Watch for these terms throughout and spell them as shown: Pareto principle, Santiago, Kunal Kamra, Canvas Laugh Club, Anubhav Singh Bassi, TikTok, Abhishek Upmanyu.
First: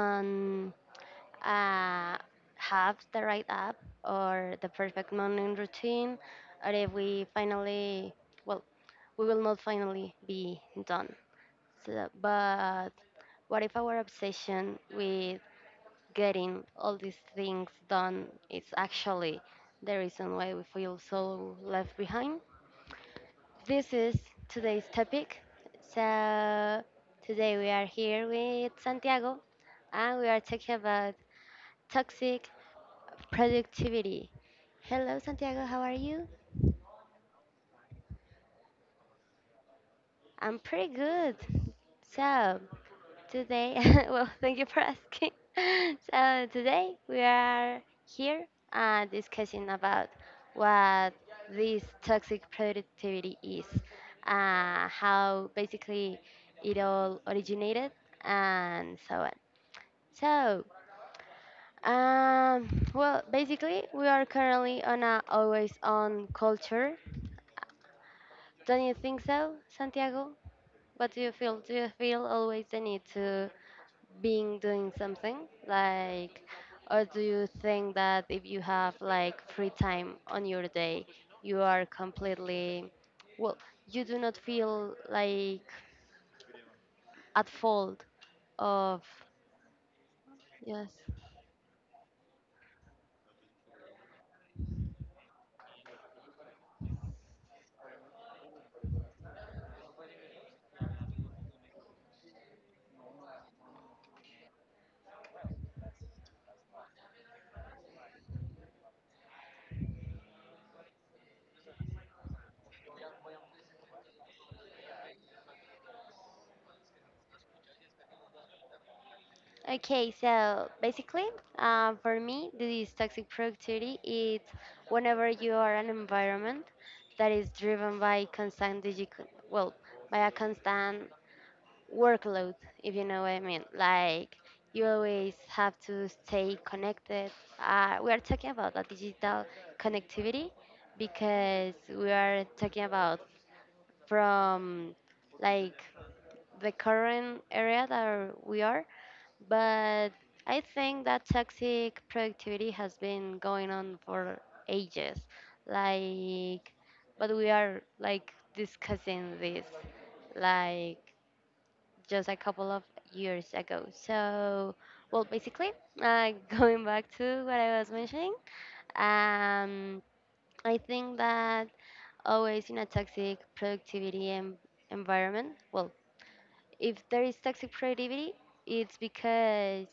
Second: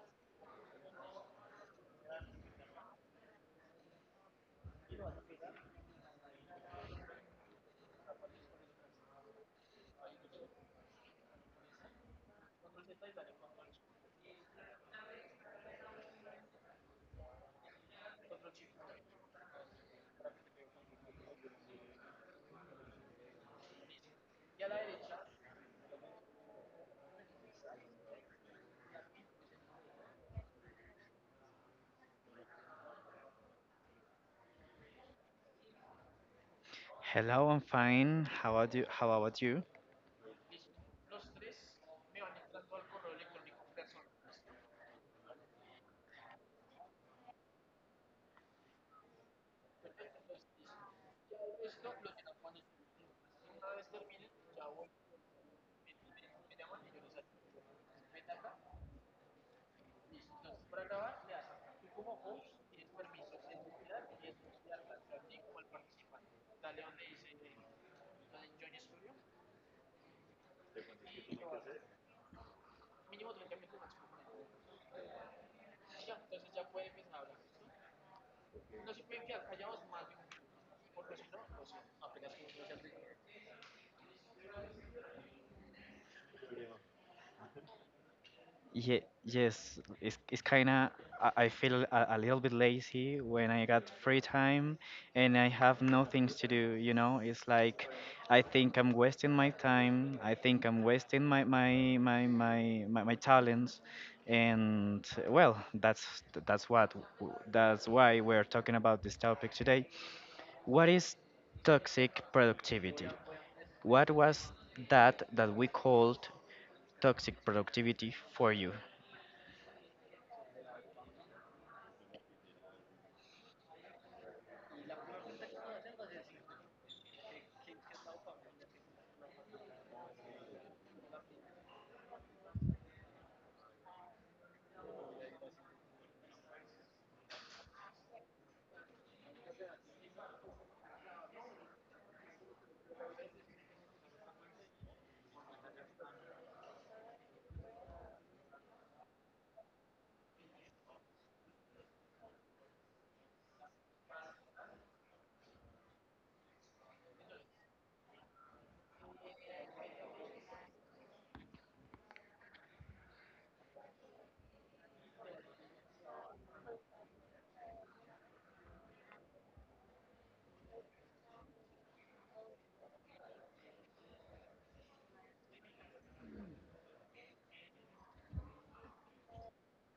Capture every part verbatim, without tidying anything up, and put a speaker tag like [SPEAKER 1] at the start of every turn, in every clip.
[SPEAKER 1] don't uh, have the right app or the perfect morning routine, or if we finally, well, we will not finally be done. So, but what if our obsession with getting all these things done is actually the reason why we feel so left behind? This is today's topic. So, today we are here with Santiago and we are talking about toxic productivity. Hello, Santiago, how are you?
[SPEAKER 2] Hello, I'm fine. How about you? How about you?
[SPEAKER 1] I'm pretty good. So, today, well, thank you for asking. So today we are here uh, discussing about what this toxic productivity is, uh, how basically it all originated, and so on. So, um, well, basically we are currently on a always on culture. Don't you think so, Santiago? What do you feel? Do you feel always the need to being doing something like or do you think that if you have like free time on your day you are completely well you do not feel like at fault
[SPEAKER 2] Yeah,
[SPEAKER 1] of
[SPEAKER 2] yes, it's, it's kind of,
[SPEAKER 1] yes.
[SPEAKER 2] I, I feel a, a little bit lazy when I got free time and I have no things to do, you know? It's like I think I'm wasting my time. I think I'm wasting my my my my my, my talents. And well, that's that's what that's why we're talking about this topic today. What is toxic productivity? What was that that we called toxic productivity for you?
[SPEAKER 1] Okay, so basically, uh, for me, this toxic productivity is whenever you are an environment that is driven by constant digi- well, by a constant workload, if you know what I mean. Like you always have to stay connected. Uh, we are talking about a digital connectivity because we are talking about from like the current area that we are, but I think that toxic productivity has been going on for ages. Like, but we are like discussing this, like just a couple of years ago. So, well, basically, uh, going back to what I was mentioning, um, I think that always in a toxic productivity em- environment, well, if there is toxic productivity, it's because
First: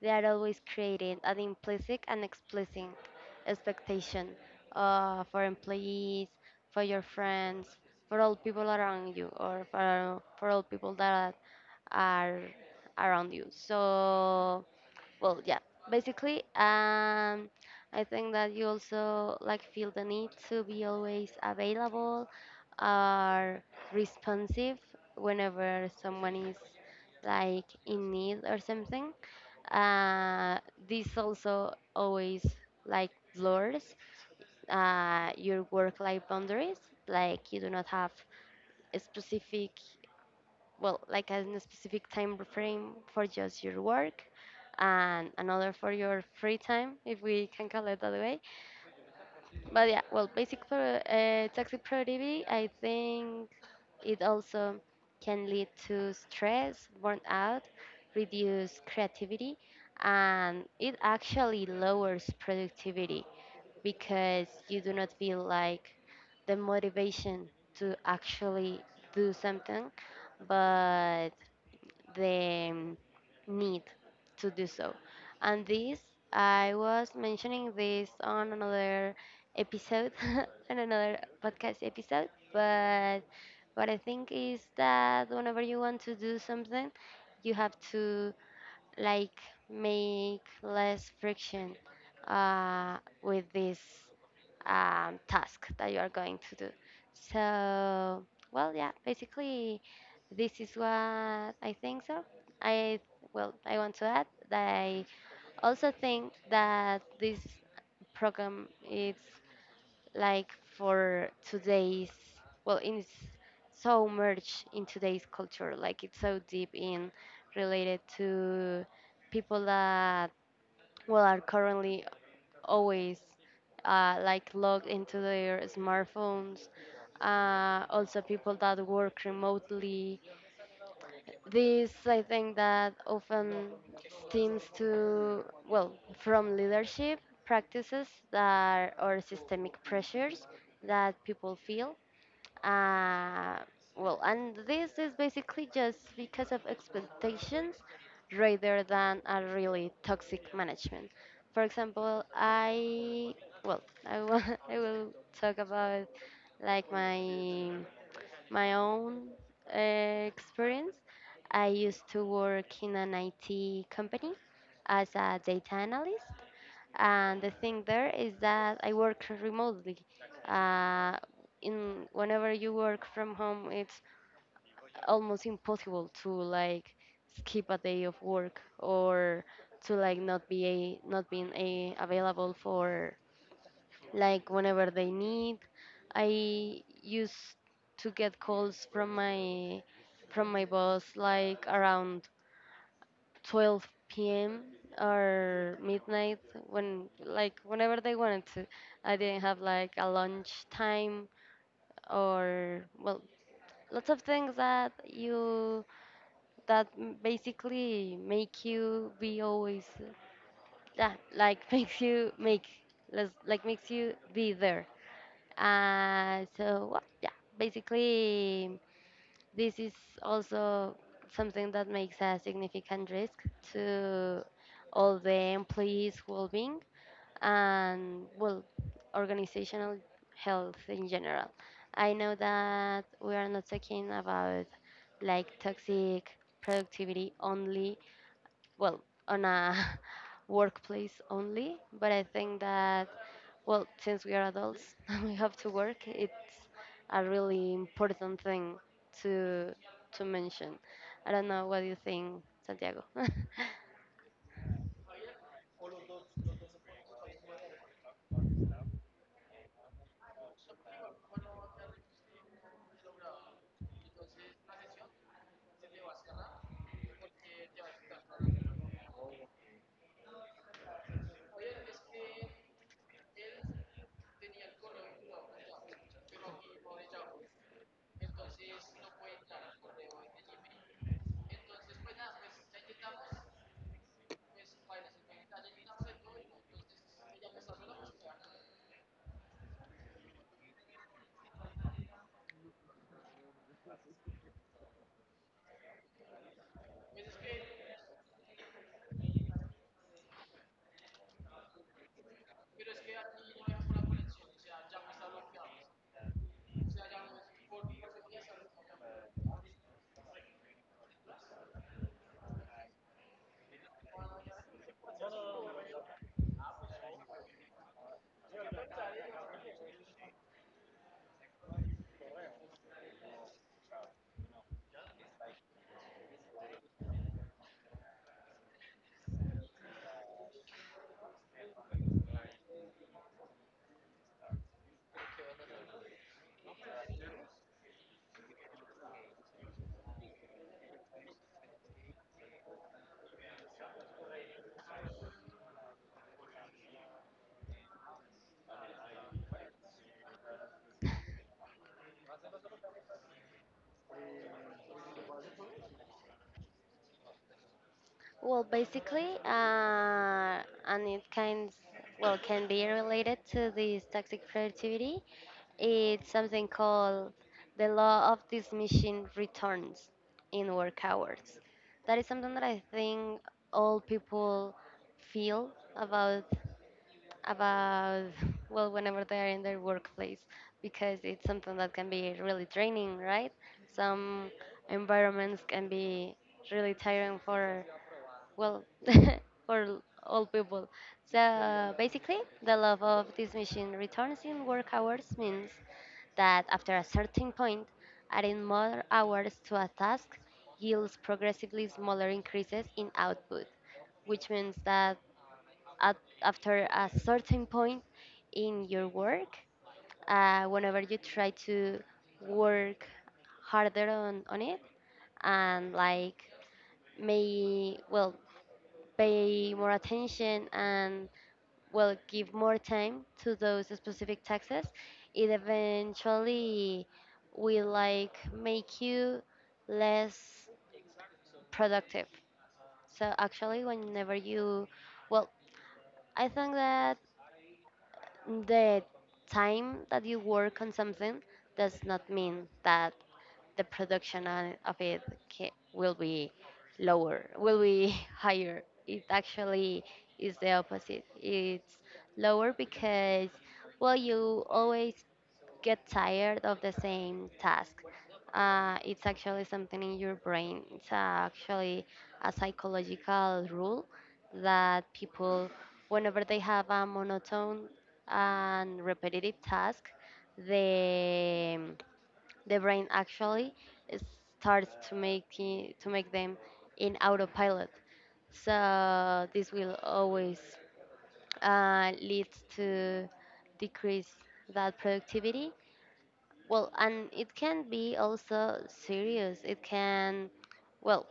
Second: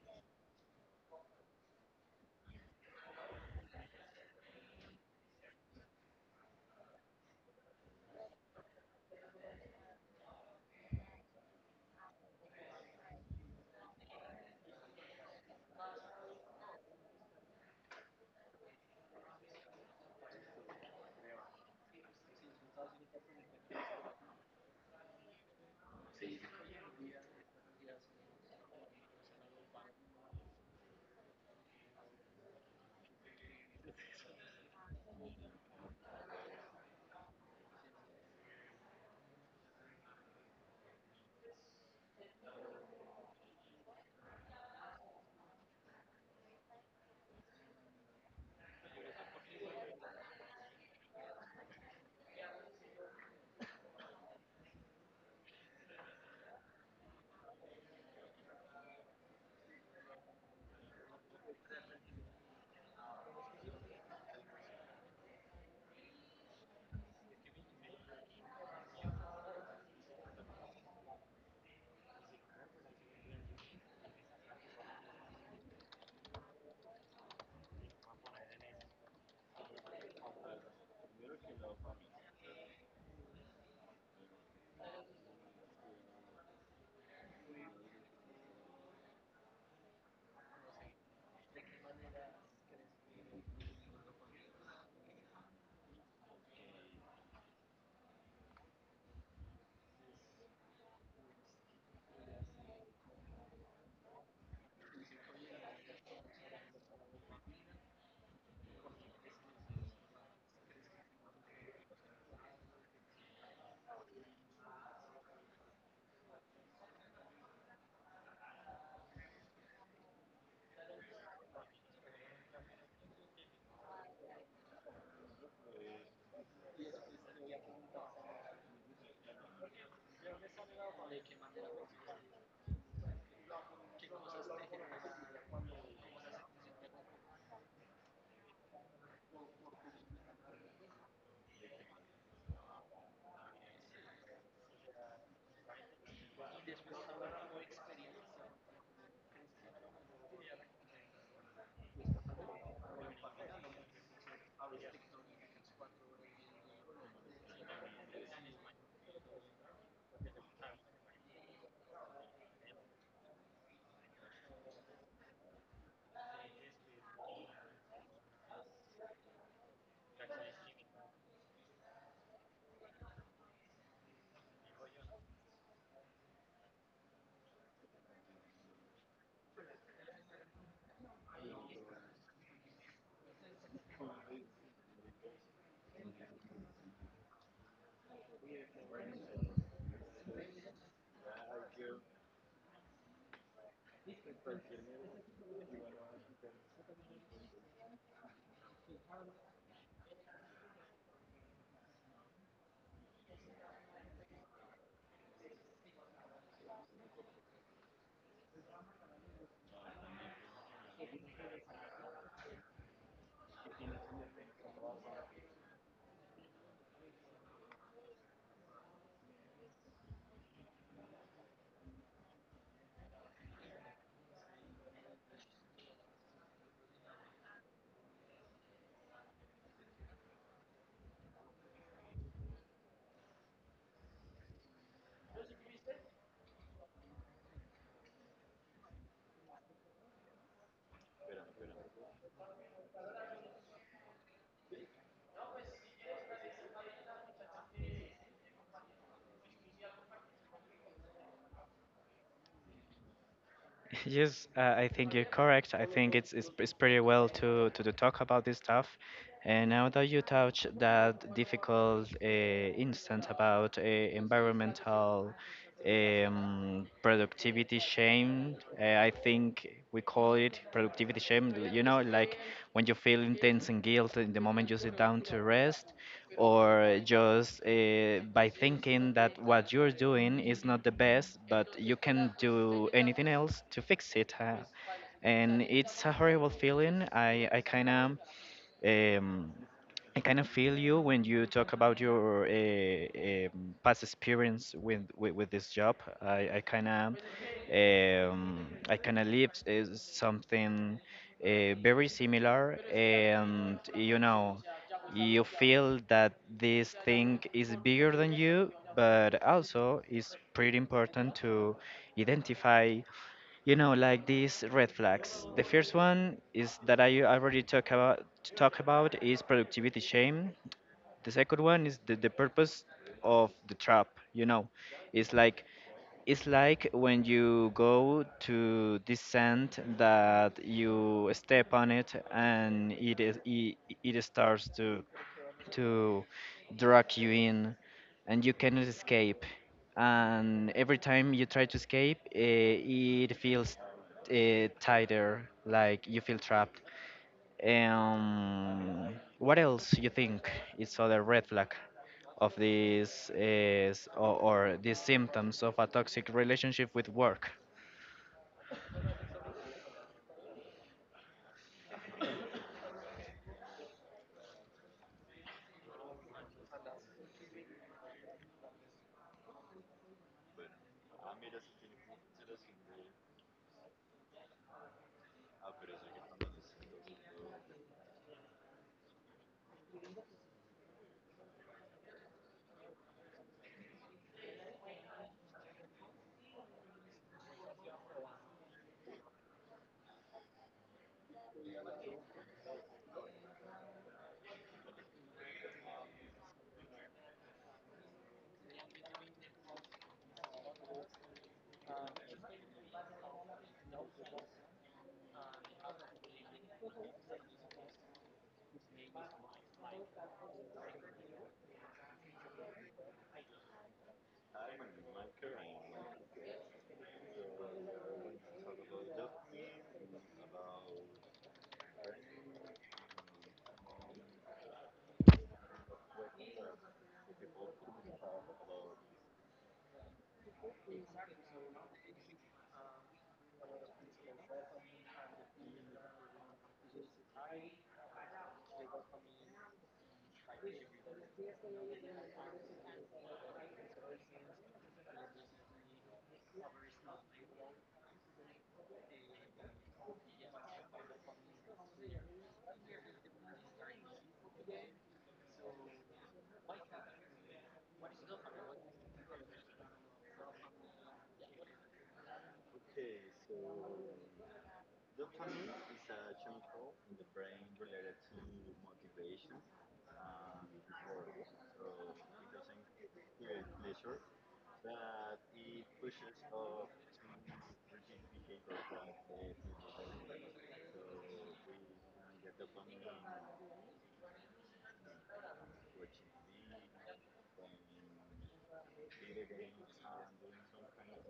[SPEAKER 1] they are always creating an implicit and explicit expectation uh, for employees, for your friends, for all people around you, or for, for all people that are around you. So, well, yeah, basically, um, I think that you also like feel the need to be always available or responsive whenever someone is like in need or something. Uh, this also always like blurs uh, your work-life boundaries. Like you do not have a specific well, like in a specific time frame for just your work and another for your free time, if we can call it that way. But yeah, well, basic pro- uh, toxic productivity, I think it also can lead to stress, burnout, reduced creativity, and it actually lowers productivity because you do not feel like the motivation to actually do something but the um, need to do so. And this, I was mentioning this on another episode, on another podcast episode, but what I think is that whenever you want to do something, you have to like make less friction uh, with this um, task that you are going to do. So, well, yeah, basically this is what I think so. I well, I want to add that I also think that this program is like for today's well, it's so merged in today's culture. Like it's so deep in related to people that well are currently always uh, like logged into their smartphones. Uh, also, people that work remotely this, I think, that often stems to, well, from leadership practices that or systemic pressures that people feel. Uh, well, and this is basically just because of expectations rather than a really toxic management. For example, I, well, I will, I will talk about like my my own uh, experience, I used to work in an I T company as a data analyst. And the thing there is that I work remotely. Uh, in whenever you work from home, it's almost impossible to like skip a day of work or to like not be a, not being a, available for like whenever they need. I used to get calls from my from my boss like around twelve p m or midnight when like whenever they wanted to. I didn't have like a lunch time or well lots of things that you that m- basically make you be always yeah, like makes you make let's like makes you be there. Uh, so, well, yeah, basically, this is also something that makes a significant risk to all the employees' well-being and, well, organizational health in general. I know that we are not talking about like toxic productivity only, well, on a workplace only, but I think that well, since we are adults and we have to work, it's a really important thing to to mention. I don't know what do you think, Santiago.
[SPEAKER 2] Yes, uh, I think you're correct. I think it's, it's it's pretty well to to, to talk about this stuff. And now that you touch that difficult uh, instance about uh, environmental um, productivity shame, uh, I think we call it productivity shame. You know, like when you feel intense and guilt in the moment you sit down to rest or just uh, by thinking that what you're doing is not the best, but you can do anything else to fix it. huh? And it's a horrible feeling. I, I kind of um, I kind of feel you when you talk about your uh, um, past experience with, with with this job. I I kind of um, I kind of lived uh, something uh, very similar, and you know, you feel that this thing is bigger than you, but also it's pretty important to identify, you know, like these red flags. The first one is that I already talk about talk about is productivity shame. The second one is the, the purpose of the trap, you know. It's like it's like when you go to this sand that you step on it and it is, it, it starts to to drag you in and you cannot escape. And every time you try to escape, uh, it feels uh, tighter, like you feel trapped. Um, what else you think is other red flag of these is, or, or these symptoms of a toxic relationship with work?
[SPEAKER 1] Well, basically, uh, and it kind well can be related to this toxic productivity. It's something called the law of diminishing returns in work hours. That is something that I think all people feel about about well whenever they are in their workplace because it's something that can be really draining, right? Some environments can be really tiring for well for all people so basically the love of this machine returns in work hours means that after a certain point adding more hours to a task yields progressively smaller increases in output which means that at, after a certain point in your work, uh, whenever you try to work harder on, on it and like may well pay more attention and well give more time to those specific taxes, it eventually will like make you less productive. So actually whenever you well I think that the time that you work on something does not mean that the production on- of it ca- will be lower, will be higher. It actually is the opposite. It's lower because, well, you always get tired of the same task. Uh, it's actually something in your brain. It's uh, actually a psychological rule that people, whenever they have a monotone and repetitive task, the the brain actually starts to make it, to make them in autopilot. So this will always uh, lead to decrease that productivity well, and it can be also serious. It can, well,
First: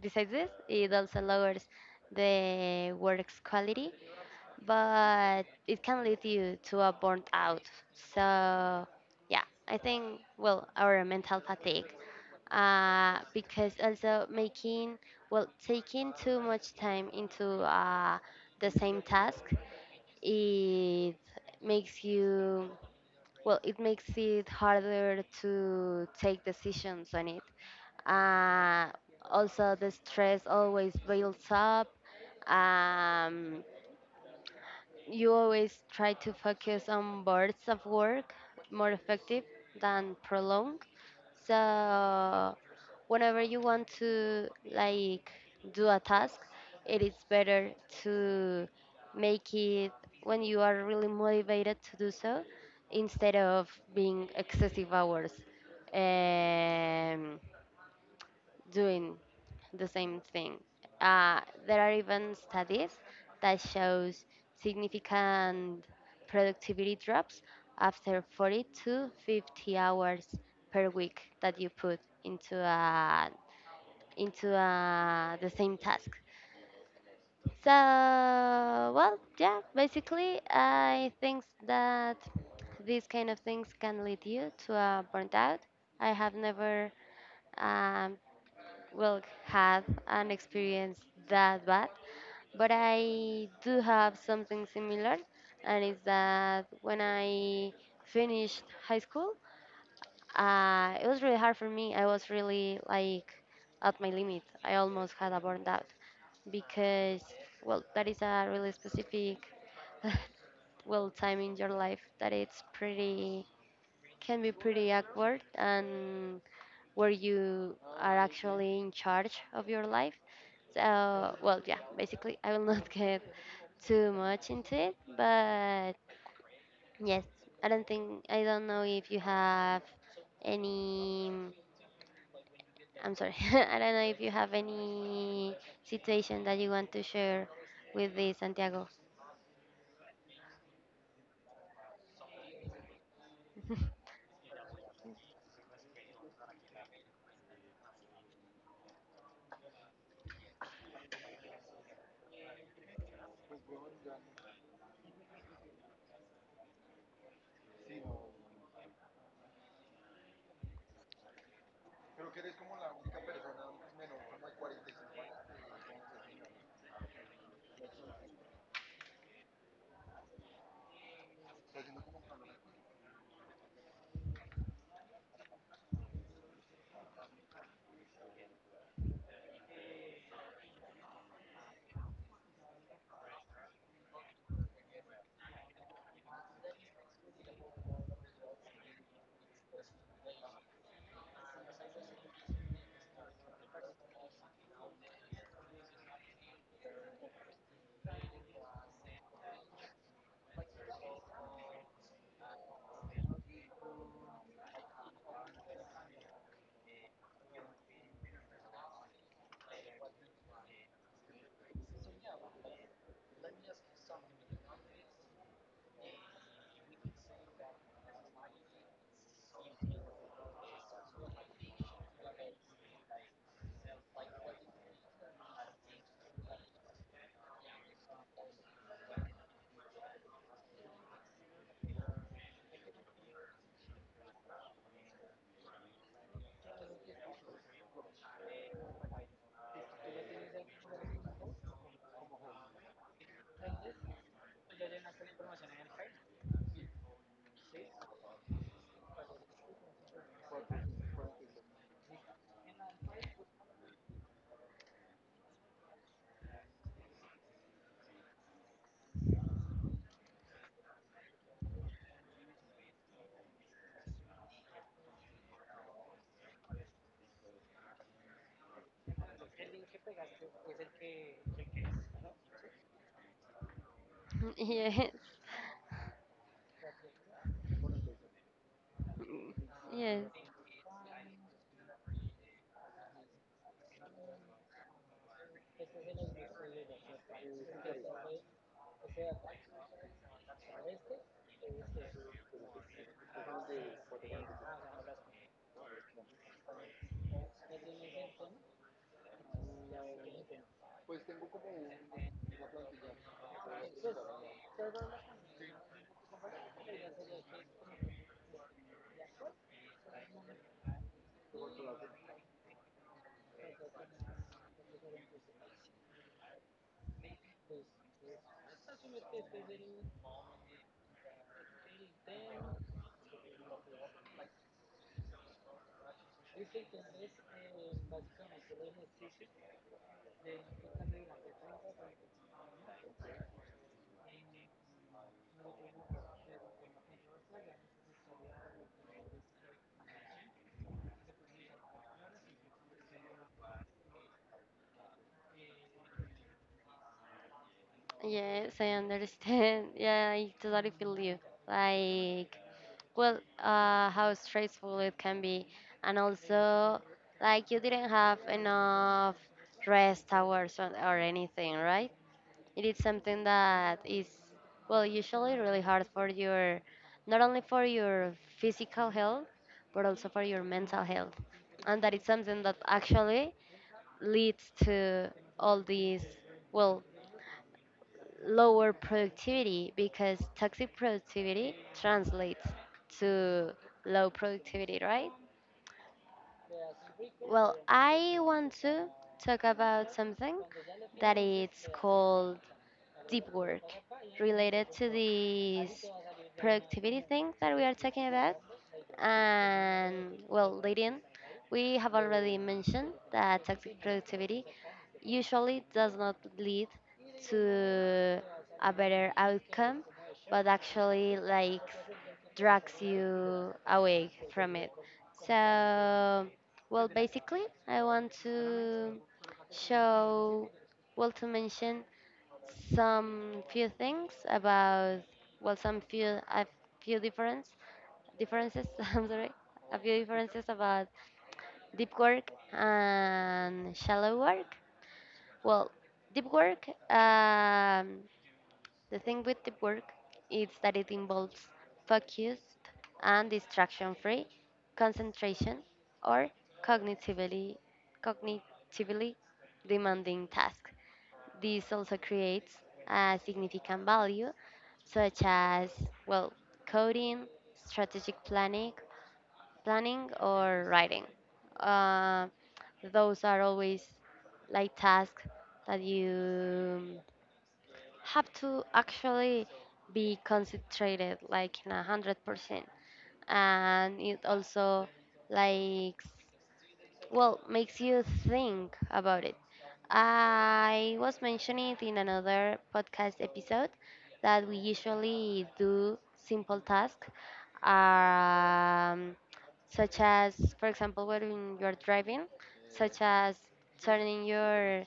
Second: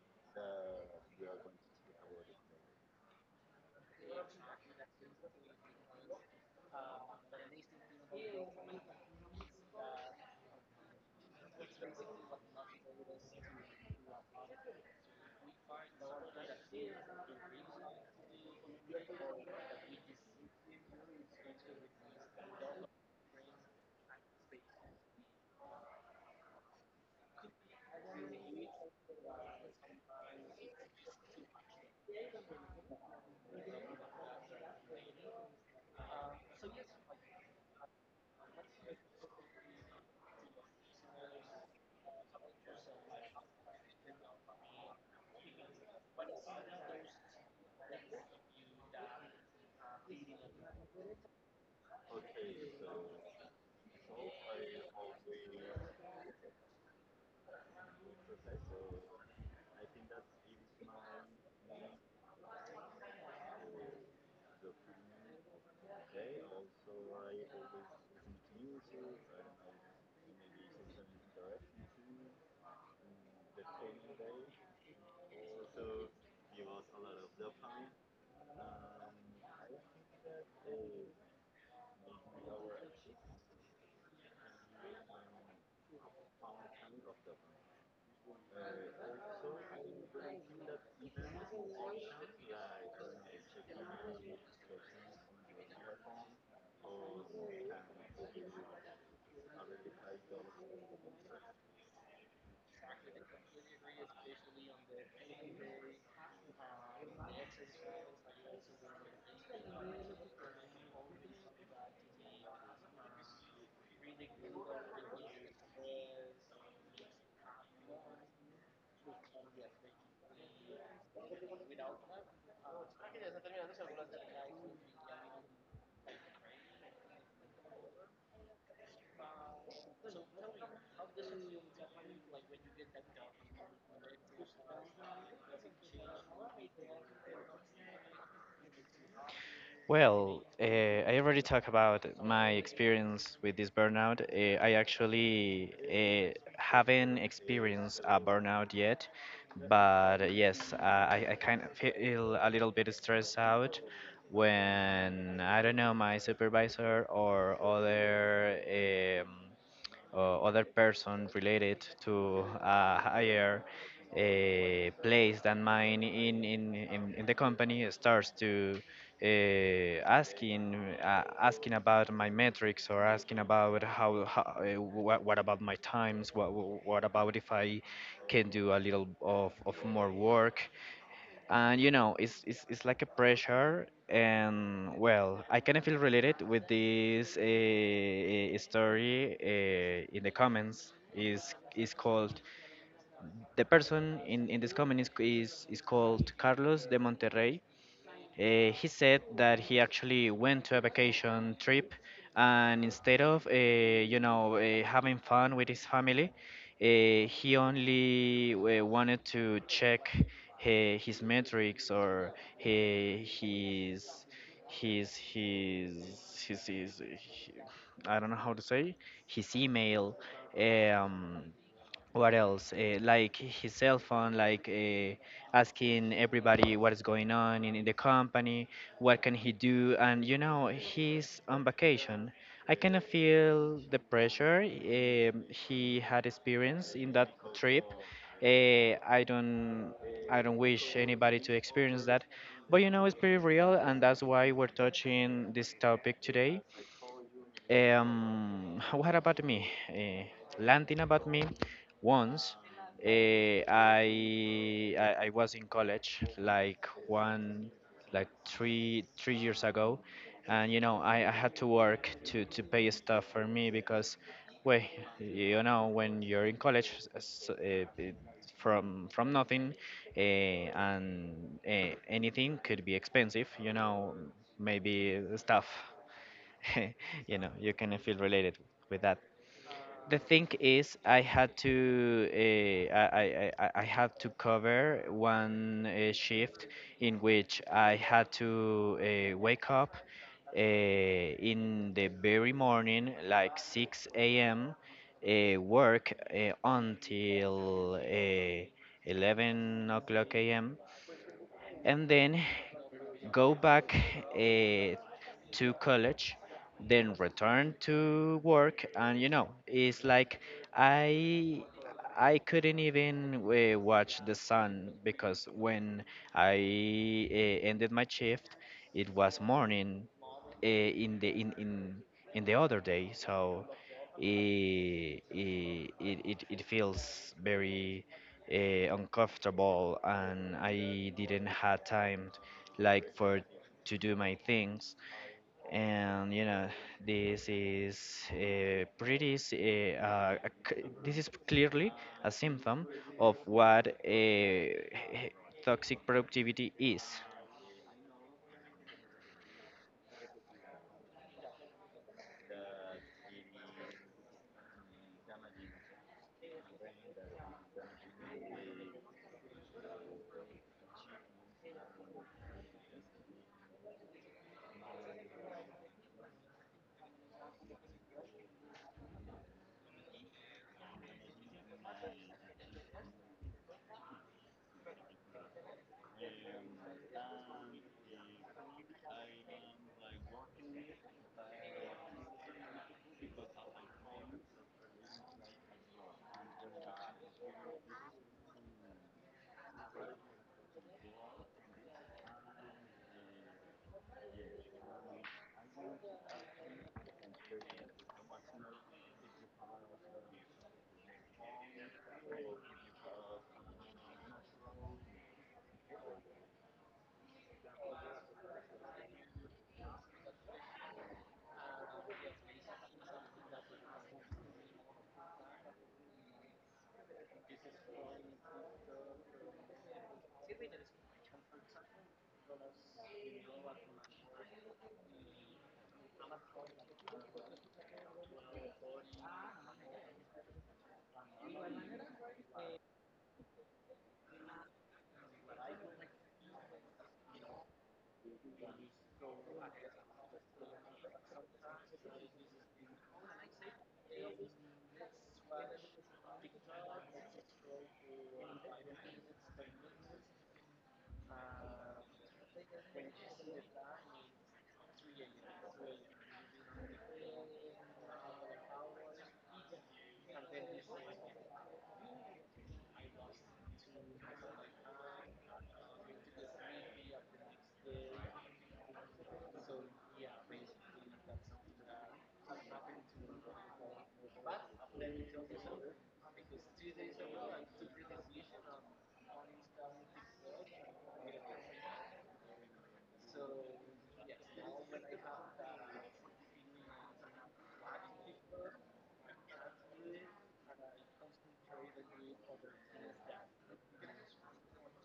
[SPEAKER 1] besides this, it also lowers the work's quality, but it can lead you to a burnt out. So, yeah, I think, well, our mental fatigue, uh, because also making, well, taking too much time into uh, the same task, it makes you well it makes it harder to take decisions on it uh, also the stress always builds up um, you always try to focus on birds of work more effective than prolong. So whenever you want to like do a task, it is better to make it when you are really motivated to do so instead of being excessive hours. Um, Doing the same thing. Uh, there are even studies that shows significant productivity drops after forty to fifty hours per week that you put into a, into a, the same task. So, well, yeah, basically, I think that these kind of things can lead you to a burnout. I have never um, well have an experience that bad but I do have something similar and it's that when I finished high school uh, it was really hard for me, I was really like at my limit, I almost had a burnout because well that is a really specific well time in your life that it's pretty can be pretty awkward and where you are actually in charge of your life. So, well, yeah, basically, I will not get too much into it, but yes, I don't think, I don't know if you have any, I'm sorry, I don't know if you have any situation that you want to share with the Santiago.
[SPEAKER 2] Well, uh, I already talked about my experience with this burnout. Uh, I actually uh, haven't experienced a burnout yet, but uh, yes, uh, I, I kind of feel a little bit stressed out when, I don't know, my supervisor or other. Um, or other person related to a higher uh, place than mine in, in, in, in the company starts to uh, asking uh, asking about my metrics or asking about how, how uh, what, what about my times, what, what about if I can do a little of, of more work. And you know it's, it's it's like a pressure, and well I kind of feel related with this uh, story uh, in the comments is is called. The person in in this comment is is, is called Carlos de Monterrey. uh, he said that he actually went to a vacation trip and instead of, uh, you know, uh, having fun with his family, uh, he only uh, wanted to check uh, his metrics or uh, his, his, his, his, his, he- I don't know how to say, his email. Um, what else? Uh, like his cell phone, like uh, asking everybody what is going on in, in the company, what can he do, and you know he's on vacation. I kind of feel the pressure um, he had experienced in that trip. Uh, I don't, I don't wish anybody to experience that, but you know it's pretty real, and that's why we're touching this topic today. Um, what about me? Uh, landing about me. Once, uh, I, I I was in college like one, like three three years ago, and you know I, I had to work to to pay stuff for me because, well, you know when you're in college, s- uh, it- from from nothing, uh, and uh, anything could be expensive. You know,
[SPEAKER 1] Yes,
[SPEAKER 2] maybe stuff. you know, you can feel related with that. The
[SPEAKER 1] yes,
[SPEAKER 2] thing is, I had to uh, I, I, I I had to cover one uh, shift in which I had to uh, wake up uh, in the very morning, like six a m, uh, work uh, until uh, eleven o'clock a.m and then go back uh, to college, then return to work, and you know, it's like I I couldn't even uh, watch the sun because when I uh, ended my shift, it was morning uh, in the in in in the other day, so it it it, it feels very uh, uncomfortable and I didn't have time like for to do my things and you know this is uh, pretty s- eh, uh, a c- this is clearly a symptom of what uh, toxic productivity is.
[SPEAKER 1] yes, I understand. Yeah, I totally feel you. Like, well uh, how stressful it can be and also like you didn't have enough rest hours or, or anything, right? It is something that is well usually really hard for your not only for your physical health but also for your mental health and that is something that actually leads to all these well lower productivity because toxic productivity translates to low productivity, right? Well, I want to talk about something that it's called deep work related to these productivity thing that we are talking about. And well, Lydian, we have already mentioned that toxic productivity usually does not lead to a better outcome, but actually like drags you away from it. So, well, basically, I want to show, well, to mention some few things about well some few a few difference differences I'm sorry a few differences about deep work and shallow work well deep work um, the thing with deep work is that it involves focused and distraction free concentration or cognitively cognitively demanding task this also creates a significant value, such as, well, coding, strategic planning, planning or writing. Uh, those are always like tasks that you have to actually be concentrated like in a hundred percent, and it also, like, well, makes you think about it. I was mentioning it in another podcast episode that we usually do simple tasks, um, such as, for example, when you're driving, such as turning your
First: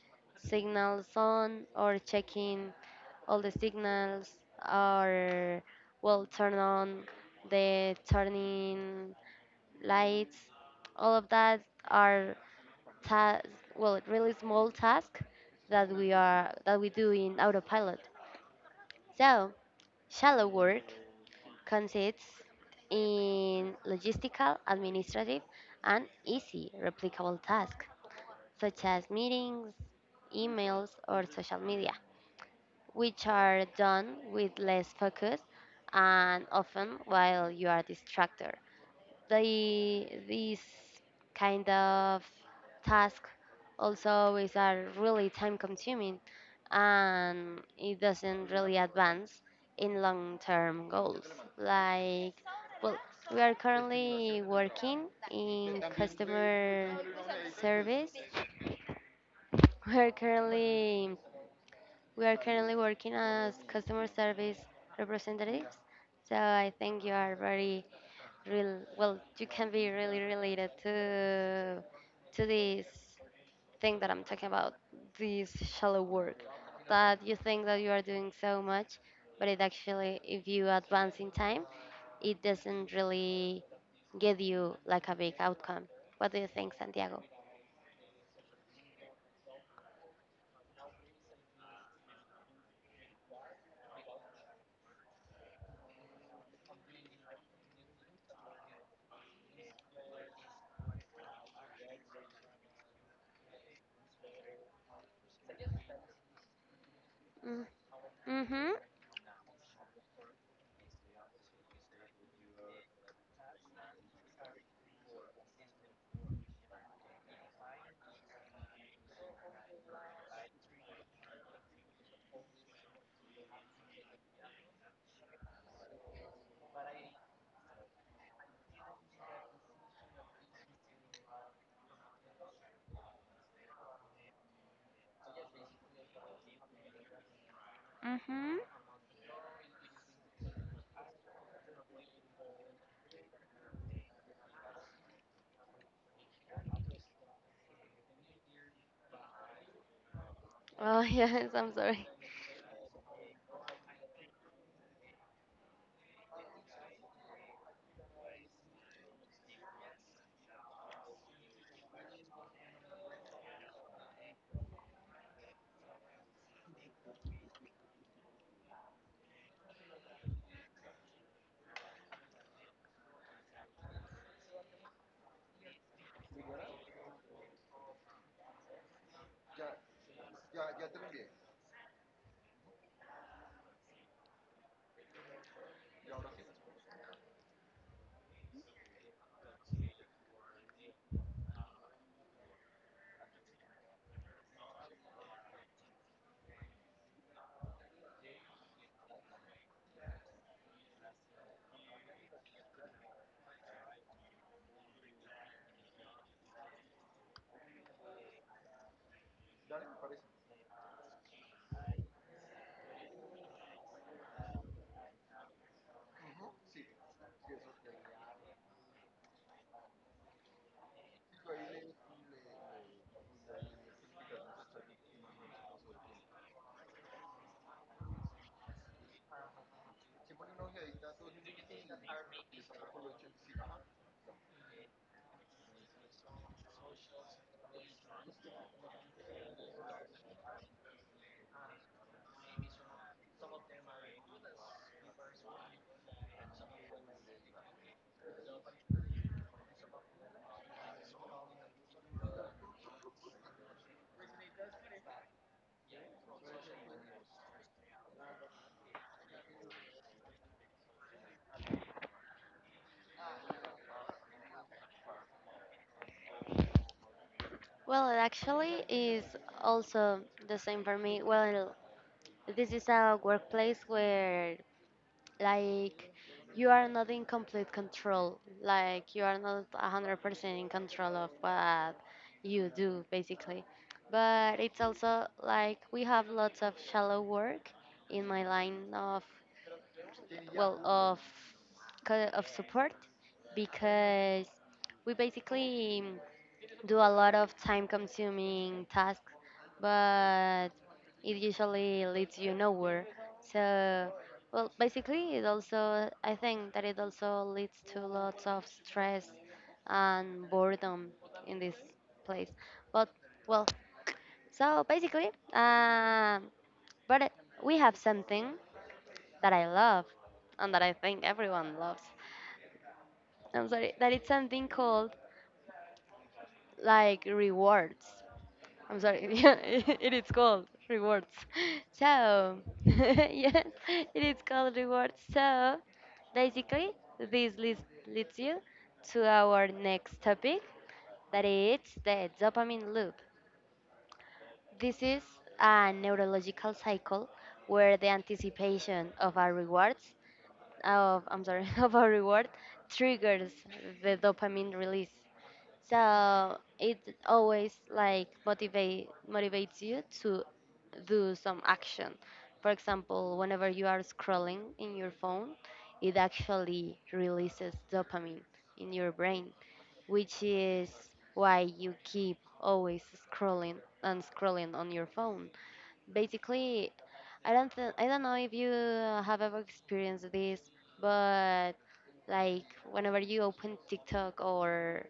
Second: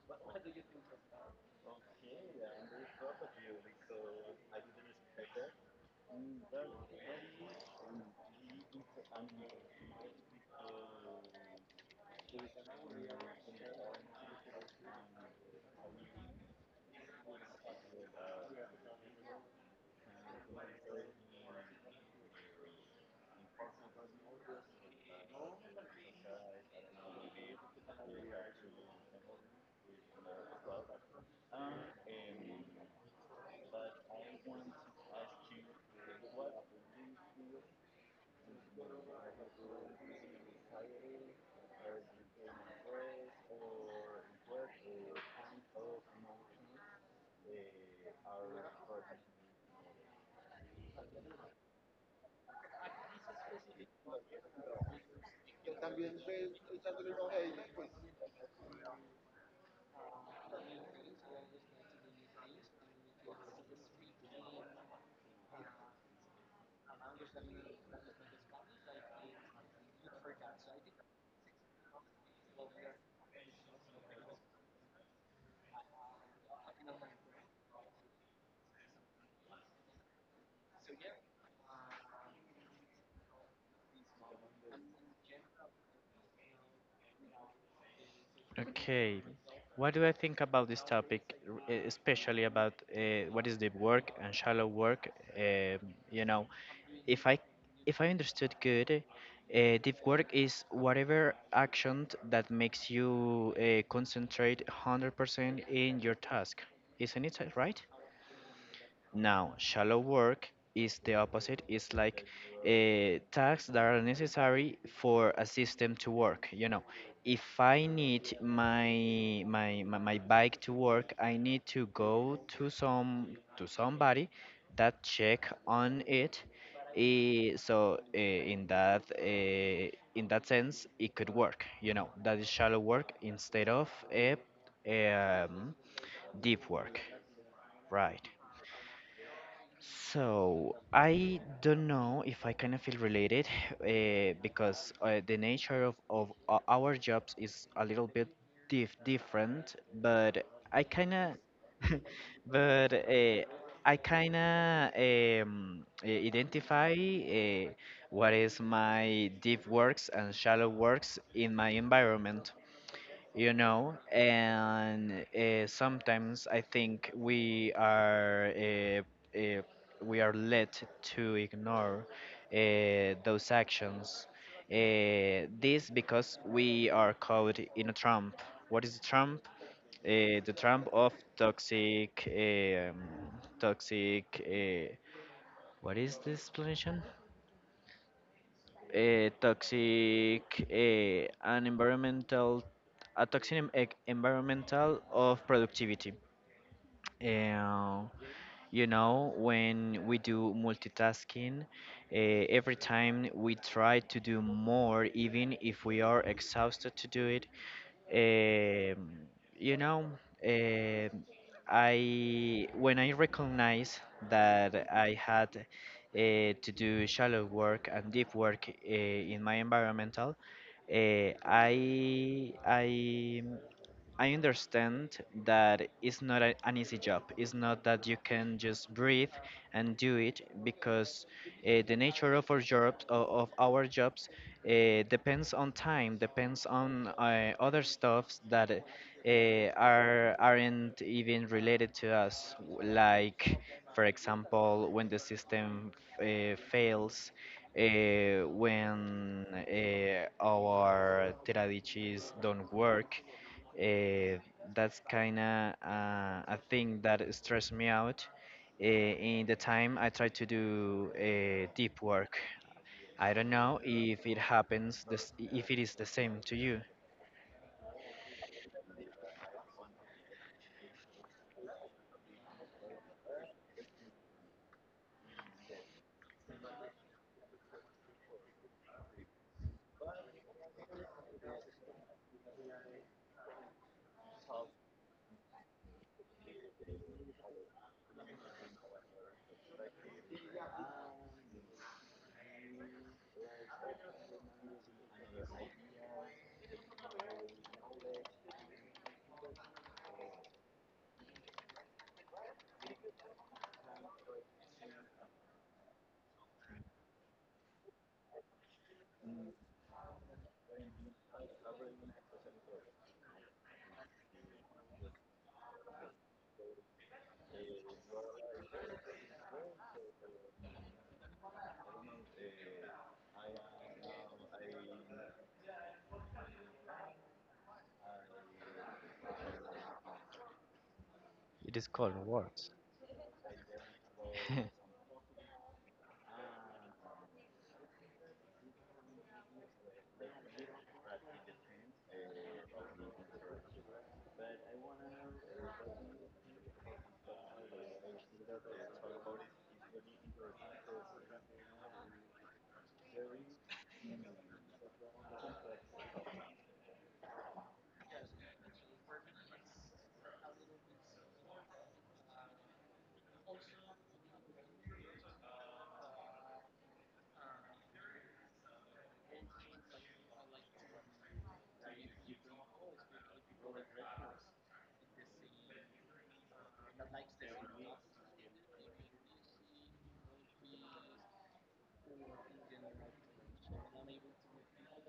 [SPEAKER 1] signals on or checking all the signals, or, well, turn on the turning lights. All of that are ta- well, really small task that we are that we do in autopilot. So, shallow work consists in logistical, administrative, and easy replicable tasks such as meetings, emails, or social media, which are done with less focus and often while you are distracted. the these kind of task also is are really time consuming, and it doesn't really advance in long term goals, like, well, we are currently working in customer service we are currently we are currently working as customer service representatives. So I think you are very real well, you can be really related to to this thing that I'm talking about, this shallow work, that you think that you are doing so much, but it actually, if you advance in time, it doesn't really give you like a big outcome. What do you think, Santiago?
[SPEAKER 2] Okay. What do I think about this topic, r- e- especially about uh, what is deep work and shallow work? Um, you know, if I if I understood good, uh, deep work is whatever action that makes you uh, concentrate one hundred percent in your task. Isn't it
[SPEAKER 1] mm,
[SPEAKER 2] right?
[SPEAKER 1] mm-hmm.
[SPEAKER 2] Now, shallow work is the opposite. It's like uh, tasks that are necessary for a system to work. You know, if I need my, my my my bike to work, I need to go to some to somebody that check on it. Eh, so uh, in that uh, in that sense, it could work. You know, that is shallow work instead of a um, deep work, right?
[SPEAKER 1] Mm-hmm.
[SPEAKER 2] So I don't know if I kind of feel related uh, because uh, the nature of, of o- our jobs is a little bit dif different, but I
[SPEAKER 1] Oh,
[SPEAKER 2] kind of,
[SPEAKER 1] yes, I'm sorry.
[SPEAKER 2] but uh, I kind of um, I- identify uh, what is my deep works and shallow works in my environment. you know and uh, sometimes I think we are uh, uh, we are led to ignore uh, those actions, uh, this because we are caught in a trump. What is a trump? Uh, the trump of toxic, um, toxic, uh, what is the explanation? Uh, toxic, uh, an environmental, a toxic em- ec- environmental of productivity. And you know, when we do multitasking, uh, every time we try to do more, even if we are exhausted to do it. Um, you know, um I when I recognize that I had uh, to do shallow work and deep work uh, in my environmental, uh, I I I understand that it's not a, an easy job. It's not that you can just breathe and do it because uh, the nature of our jobs, o- of our jobs, uh, depends on time, depends on uh, other stuffs that uh, are aren't even related to us. w- Like, for example, when the system uh, fails, uh, when uh, our traditions don't work. uh, that's kind of uh, a thing that stressed me out uh, in the time I try to do uh, deep work. I don't know if it happens, this, if it is the same to you.
[SPEAKER 1] Well, it actually is also the same for me. Well, this is a workplace where, like, you are not in complete control, like you are not one hundred percent in control of what you do, basically. But it's also like we have lots of shallow work in my line of, well, of co- of support, because we basically mm, do a lot of time consuming tasks, but it usually leads you nowhere. So, well, basically it also, I think that it also leads to lots of stress and boredom in this place. But, well, so basically, um but we have something that I love and that I think everyone loves. I'm sorry, that it's something called like rewards. I'm sorry, yeah, it is called rewards.
[SPEAKER 2] It is called
[SPEAKER 1] So,
[SPEAKER 2] words.
[SPEAKER 1] yes, it is called rewards. So, basically, this leads, leads you to our next topic, that is the dopamine loop. This is a neurological cycle where the anticipation of our rewards, of, I'm sorry, of our reward triggers the dopamine release, so it always like motivate motivates you to do some action. For example, whenever you are scrolling in your phone, it actually releases dopamine in your brain, which is why you keep always scrolling and scrolling on your phone. Basically, I don't th- I don't know if you have ever experienced this, but, like, whenever you open TikTok, or,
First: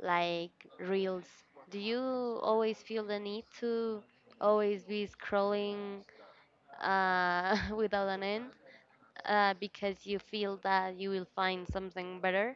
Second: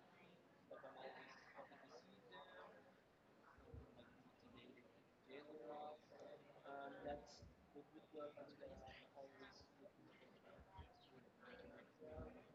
[SPEAKER 1] like, reels? Do you always feel the need to always be scrolling, uh, without an end, uh, because you feel that you will find something better,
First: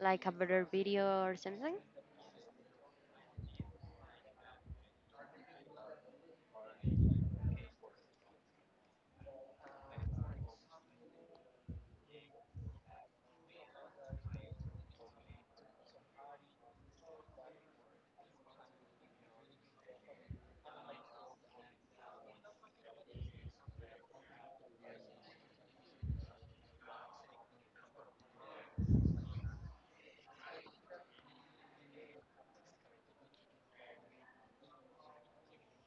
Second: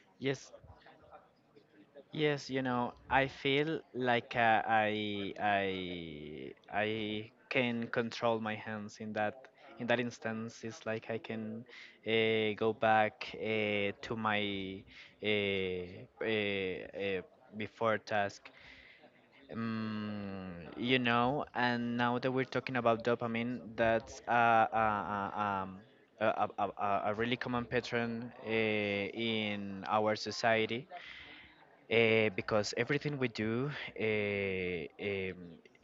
[SPEAKER 1] like a
[SPEAKER 2] Yes,
[SPEAKER 1] better video or something?
[SPEAKER 2] yes, you know, I feel like uh, I I I can control my hands in that in that instance. It's like I can uh, go back uh, to my uh, uh, uh, before task. Um, you know, and now that we're talking about dopamine, that's uh, uh, uh, um, a, a, a, a a really common pattern uh, in our society uh, because everything we do uh, um,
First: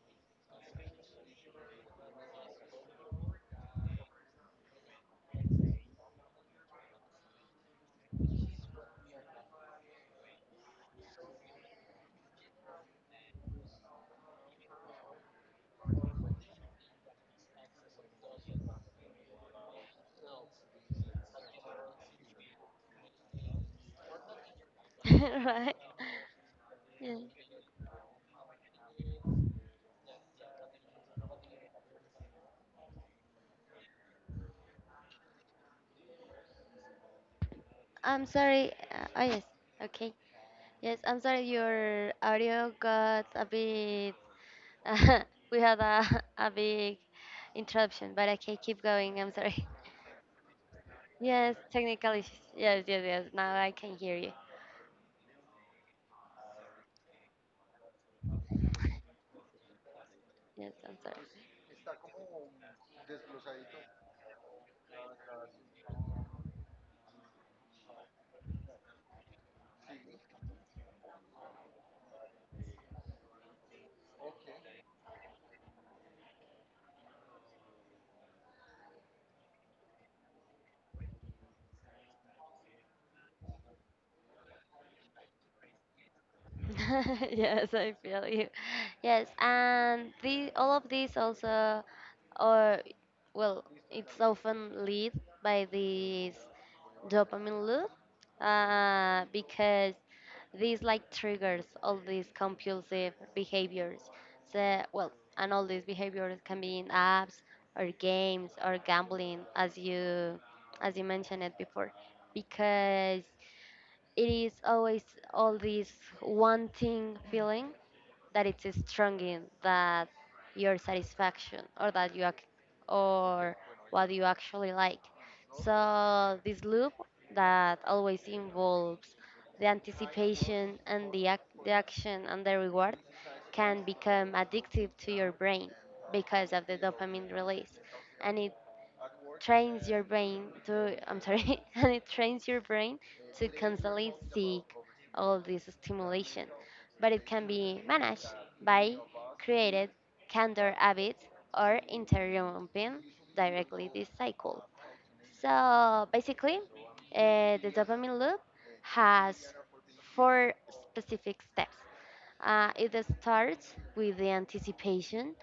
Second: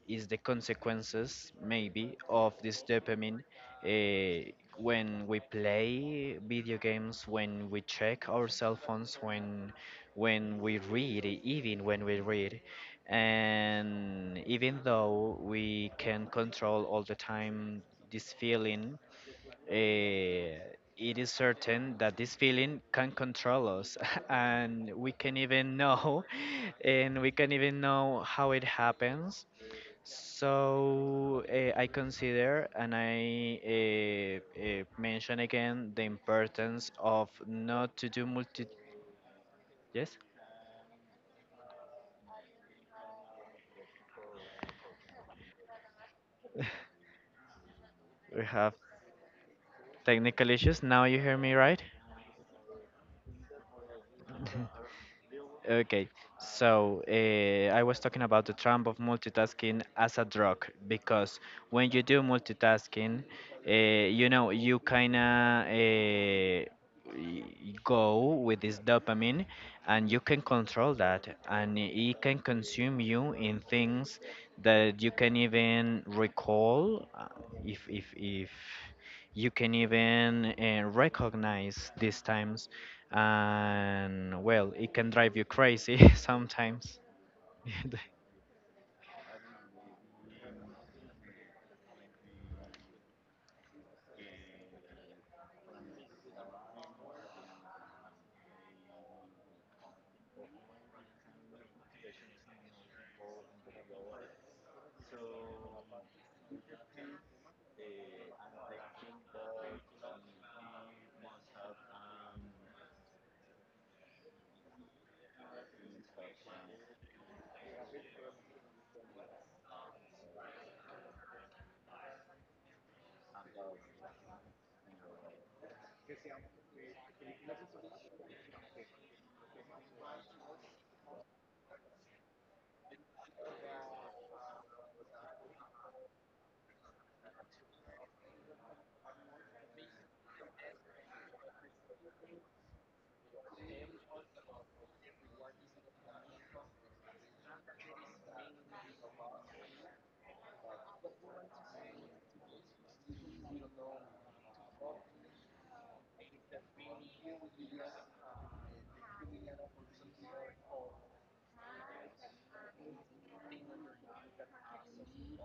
[SPEAKER 2] is the consequences, maybe, of this dopamine uh, when we play video games, when we check our cell phones, when when we read, even when we read. And even though we can control all the time this feeling, eh, it is certain that this feeling can control us and we can even
[SPEAKER 1] Right?
[SPEAKER 2] know
[SPEAKER 1] Yeah.
[SPEAKER 2] and we can even know how it happens. So uh, I consider and I uh, uh, mention again the importance of not to do
[SPEAKER 1] I'm
[SPEAKER 2] multi.
[SPEAKER 1] sorry. Uh, oh, yes. Okay.
[SPEAKER 2] Yes,
[SPEAKER 1] Yes, I'm sorry your audio got a bit. We had a, a big interruption, but
[SPEAKER 2] we
[SPEAKER 1] okay,
[SPEAKER 2] have
[SPEAKER 1] keep going. I'm sorry.
[SPEAKER 2] technical issues. Now you hear me
[SPEAKER 1] Yes,
[SPEAKER 2] right?
[SPEAKER 1] technically. Yes, yes, yes. Now I can hear you.
[SPEAKER 2] Okay, so uh, I was talking about the trump of multitasking as a drug
[SPEAKER 1] Yes, I'm sorry.
[SPEAKER 2] because when you do multitasking, uh, you know, you kind of uh, go with this dopamine and you can control that and it can consume you in things that you can even recall uh, if, if, if you can even uh, recognize these times and well it can drive you crazy sometimes.
[SPEAKER 1] Yes, I feel you. Yes, and the all of these also, or, well, it's often lead by this dopamine loop, uh, because this, like, triggers all these compulsive behaviors. So, well, and all these behaviors can be in apps or games or gambling, as you as you mentioned it before, because it is always all this wanting feeling that it's strong in that your satisfaction or that you ac- or what you actually like. So this loop that always involves the anticipation and the, ac- the action and the reward can become addictive to your brain because of the dopamine release, and it trains your brain to, I'm sorry, and it trains your brain to constantly seek all this stimulation. But it can be managed by created candor habits or interrupting directly this cycle. So basically, uh, the dopamine loop has four specific steps. Uh, it starts with the anticipation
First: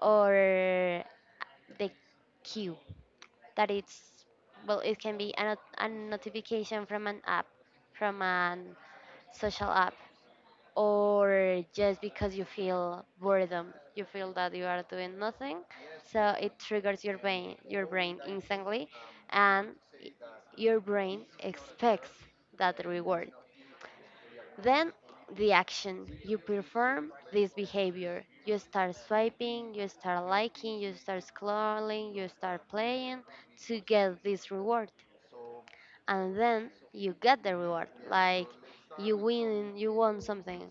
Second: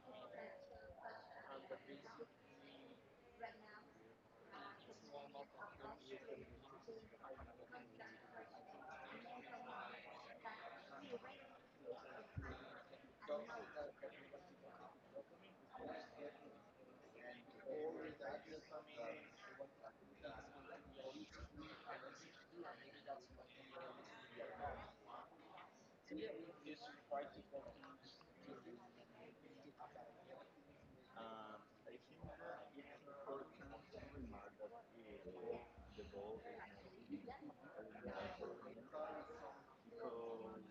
[SPEAKER 1] or the cue, that it's, well, it can be a, not- a notification from an app, from an social app, or just because you feel boredom, you feel that you are doing nothing, so it triggers your brain, your brain instantly, and y- your brain expects that reward. Then the action. You perform this behavior. You start swiping, you start liking, you start scrolling, you start playing to get this reward, and then you get the reward, like, you win, you won something,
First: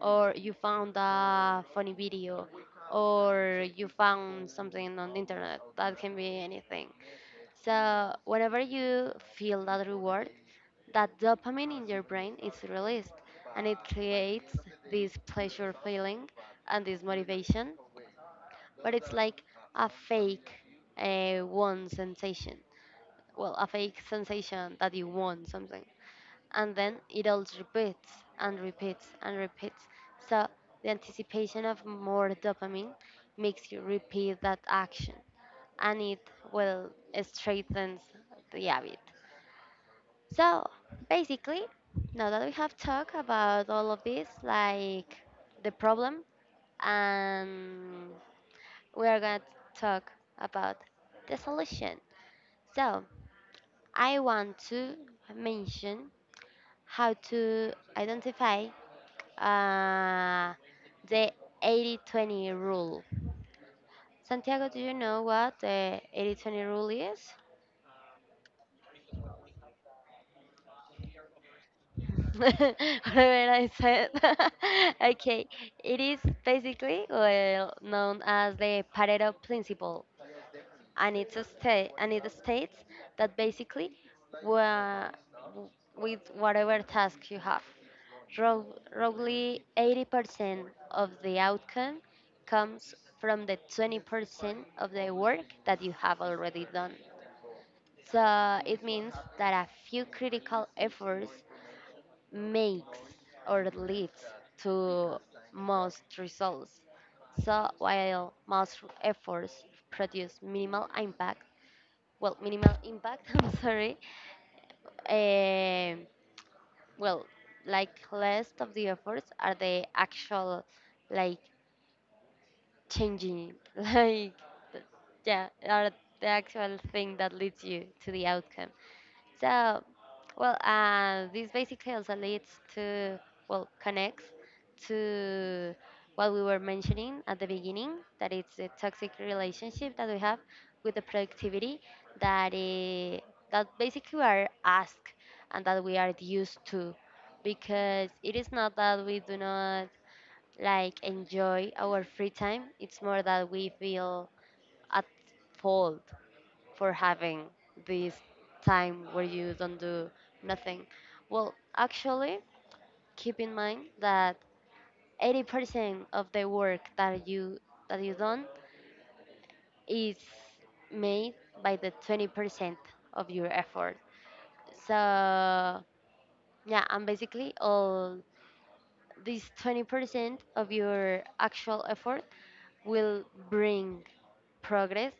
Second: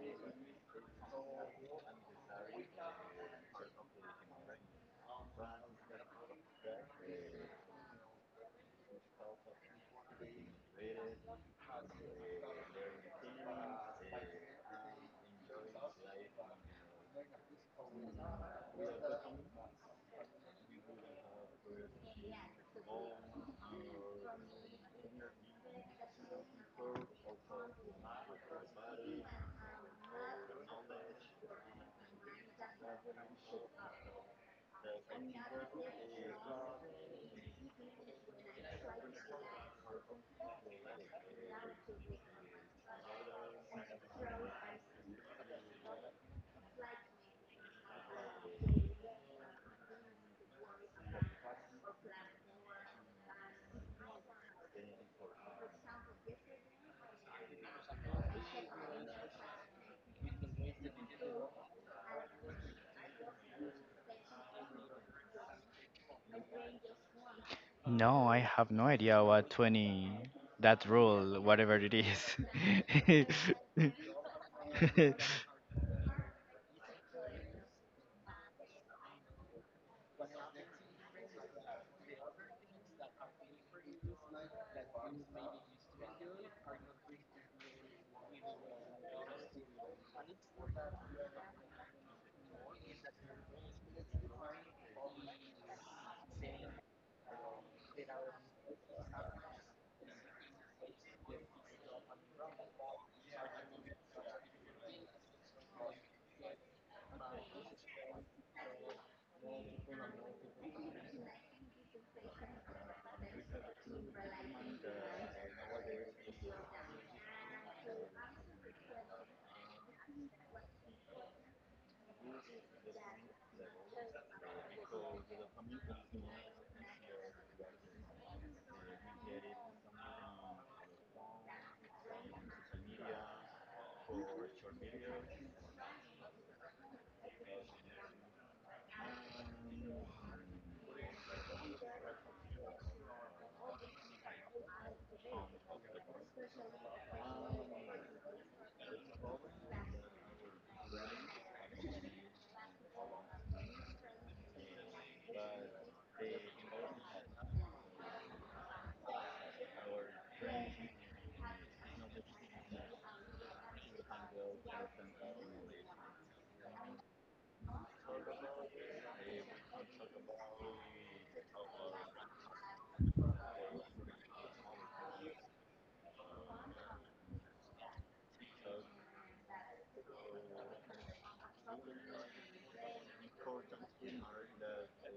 [SPEAKER 1] or you found a funny video, or you found something on the internet that can be anything. So whenever you feel that reward, that dopamine in your brain is released, and it creates this pleasure feeling and this motivation. But it's like a fake uh, one sensation, well, a fake sensation that you want something. And then it all repeats and repeats and repeats. So the anticipation of more dopamine makes you repeat that action, and it will strengthens the habit. So, basically, now that we have talked about all of this, like the problem, and we are going to talk about the solution. So I want to mention how to identify uh, the eighty twenty rule. Santiago, do you know what the eighty twenty rule is?
[SPEAKER 2] No, I have no idea what twenty, that rule, whatever it is.
[SPEAKER 1] Whatever I said. Okay, it is basically well known as the Pareto principle. and it's a state and it states that basically, wha- w- with whatever task you have, rou- roughly eighty percent of the outcome comes from the twenty percent of the work that you have already done. So it means that a few critical efforts makes or leads to most results. So while most efforts produce minimal impact, well, minimal impact, I'm sorry, um, well, like, less of the efforts are the actual, like, changing like th- yeah, are the actual thing that leads you to the outcome. So, well, uh, this basically also leads to, well, connects to what we were mentioning at the beginning, that it's a toxic relationship that we have with the productivity, that eh, that basically we are asked and that we are used to, because it is not that we do not like enjoy our free time. It's more that we feel at fault for having this time where you don't do nothing. Well, actually, keep in mind that eighty percent of the work that you that you done is made by the twenty percent of your effort. So yeah, and basically all this twenty percent of your actual effort will bring progress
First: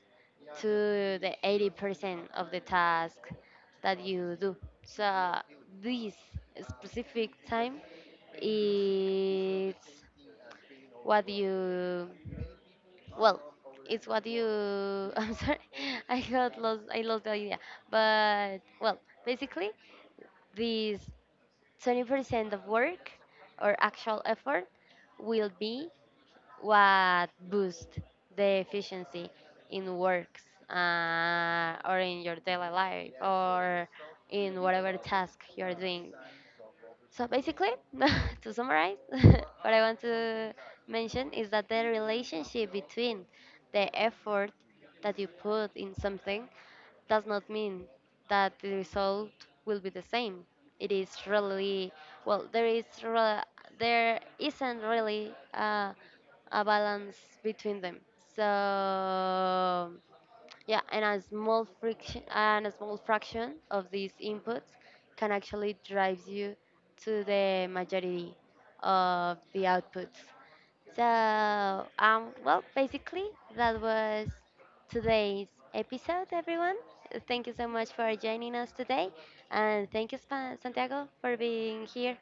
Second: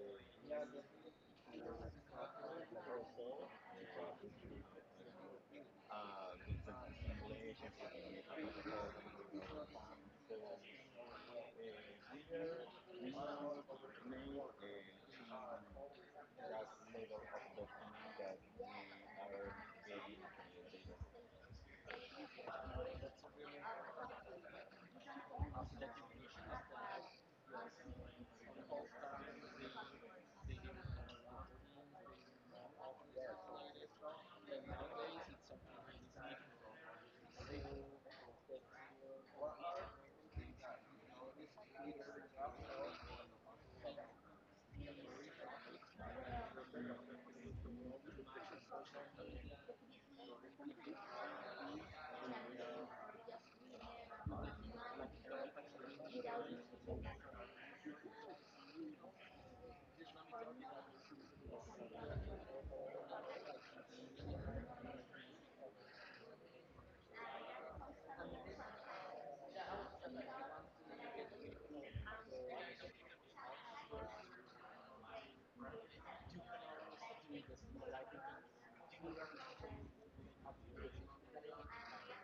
[SPEAKER 1] to the eighty percent of the task that you do. So this specific time is what you, well, it's what you I'm sorry, i got lost I lost the idea, but, well, basically, this twenty percent of work or actual effort will be what boosts the efficiency in works, uh, or in your daily life, or in whatever task you're doing. So basically, to summarize, what I want to mention is that the relationship between the effort that you put in something does not mean that the result will be the same. It is really, well, There is re- there isn't really uh, a balance between them. So yeah, and a small friction and a small fraction of these inputs can actually drive you to the majority of the outputs. So, um, well, basically that was today's episode, everyone. Thank you so much for joining us today, and thank you, Spa- Santiago, for being here.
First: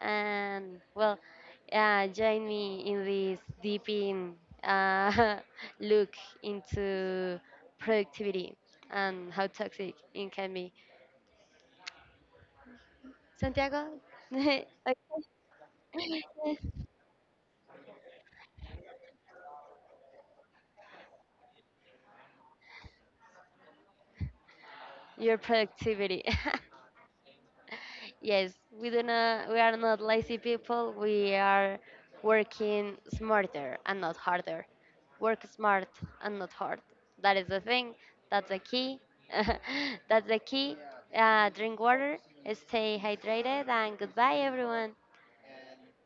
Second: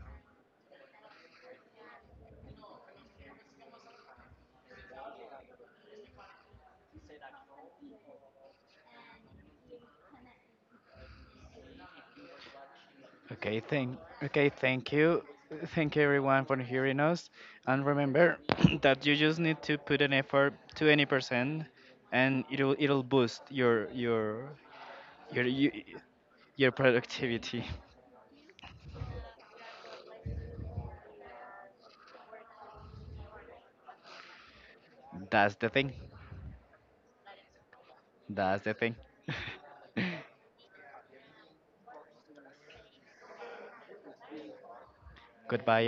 [SPEAKER 1] And, well, uh, join me in this deep in uh, look into productivity and how toxic it can be.
[SPEAKER 2] okay,
[SPEAKER 1] Santiago,
[SPEAKER 2] thank, okay, thank
[SPEAKER 1] okay.
[SPEAKER 2] you. Thank you everyone for hearing us. And remember that you just need to put an effort to any percent and it'll it'll boost your your
[SPEAKER 1] Your
[SPEAKER 2] your you,
[SPEAKER 1] productivity.
[SPEAKER 2] your productivity.
[SPEAKER 1] Yes, we do not. We are not lazy people. We are working smarter and not harder. Work
[SPEAKER 2] That's the
[SPEAKER 1] smart
[SPEAKER 2] thing.
[SPEAKER 1] and not hard. That is the thing. That's the
[SPEAKER 2] That's the thing.
[SPEAKER 1] key. That's the key. Uh, drink water, stay hydrated, and goodbye, everyone.
[SPEAKER 2] Goodbye,